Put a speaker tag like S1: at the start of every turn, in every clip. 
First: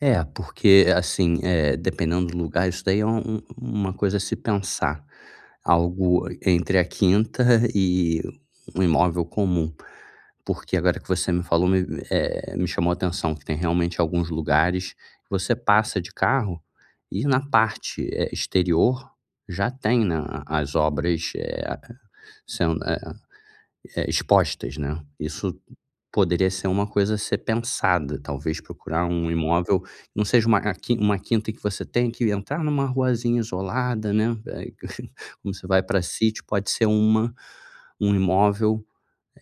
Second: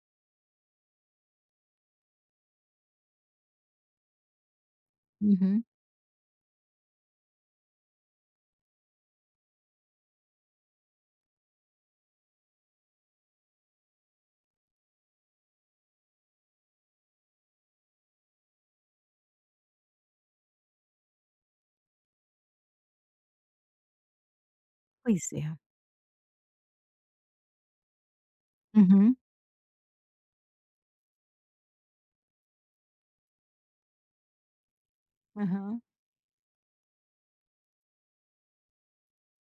S1: É, porque assim, eh, dependendo do lugar isso daí é um um uma coisa a se pensar,
S2: Uhum.
S1: algo entre a quinta e um imóvel comum, porque agora que você me falou me me, eh, me chamou atenção que tem realmente alguns lugares, você passa de carro, e na parte, eh, exterior já tem, né, a a as obras, eh, sendo, eh eh, expostas, né.
S2: Pois
S1: Isso
S2: é.
S1: poderia ser uma coisa a ser pensada, talvez, procurar
S2: Uhum.
S1: um imóvel, não seja, eh, uma uma quinta que você tenha que entrar numa ruazinha isolada, né, eh, como você
S2: Aham.
S1: vai pra sítio pode ser uma um imóvel,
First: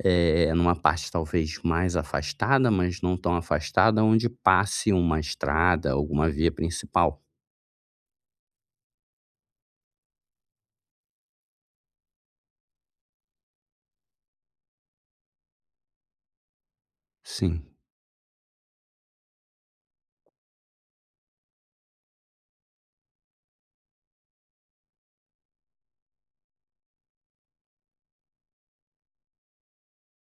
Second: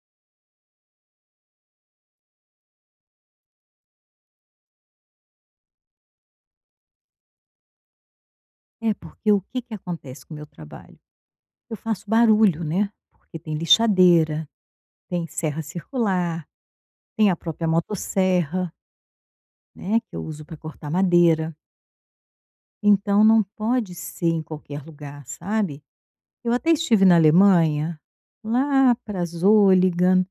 S1: eh, numa parte talvez mais afastada, mas não tão afastada onde passe uma estrada, alguma via principal.
S2: É, porque o que que acontece com o meu trabalho, eu faço barulho, né, porque tem lixadeira, tem serra circular, tem a
S1: Sim.
S2: própria motosserra né, que eu uso pra cortar madeira então, não pode ser em qualquer lugar, sabe. Eu até estive na Alemanha, lá para Zolligan,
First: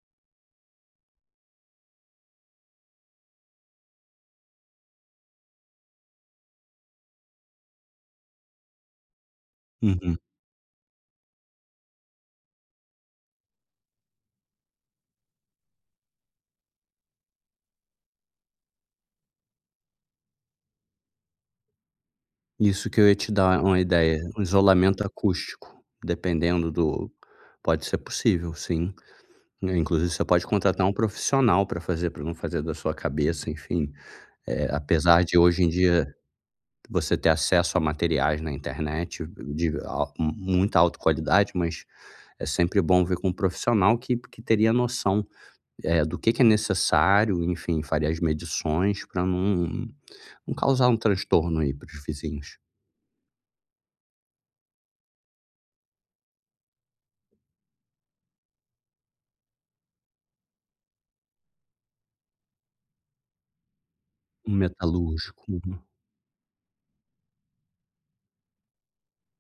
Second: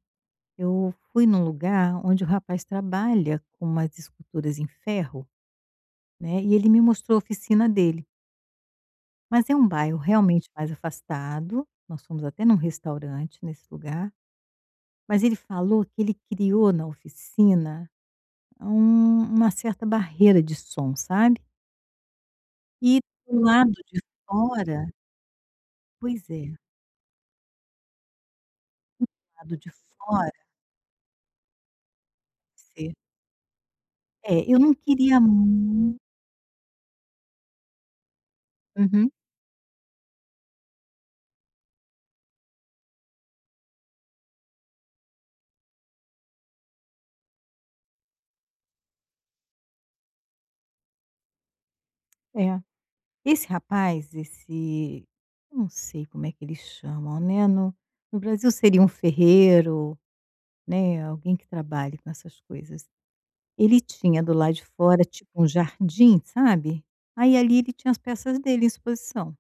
S2: eu fui em um lugar onde o rapaz trabalha com umas esculturas em ferro, né, e ele me mostrou oficina dele mas é um bairro
S1: Uhum.
S2: realmente mais afastado, nós fomos até em um restaurante nesse lugar, mas ele falou que ele criou na oficina um uma certa barreira de som, sabe?
S1: Isso
S2: E
S1: que eu ia te
S2: do
S1: dar
S2: lado
S1: uma
S2: de
S1: ideia, um
S2: fora
S1: isolamento acústico,
S2: Pois é.
S1: dependendo do pode ser possível sim,
S2: Do lado de
S1: né, inclusive você
S2: fora
S1: pode contratar um profissional pra fazer para não fazer da
S2: É.
S1: sua cabeça enfim,
S2: É, eu
S1: eh,
S2: não queria
S1: apesar de hoje em
S2: mu
S1: dia, você ter acesso a materiais na
S2: Uhum.
S1: internet, de eh, a muita alta qualidade, mas é sempre bom ver com um profissional que que teria noção do que que é necessário enfim, faria as medições para não não causar um transtorno aí para os vizinhos.
S2: É, esse rapaz esse eu não sei como é que eles chamam, né, no no Brasil seria um ferreiro, né, alguém que trabalhe com essas coisas, ele tinha do lado
S1: Um
S2: de fora tipo
S1: metalúrgico.
S2: um
S1: Uhum.
S2: jardim, sabe, aí ali ele tinha as peças dele em exposição.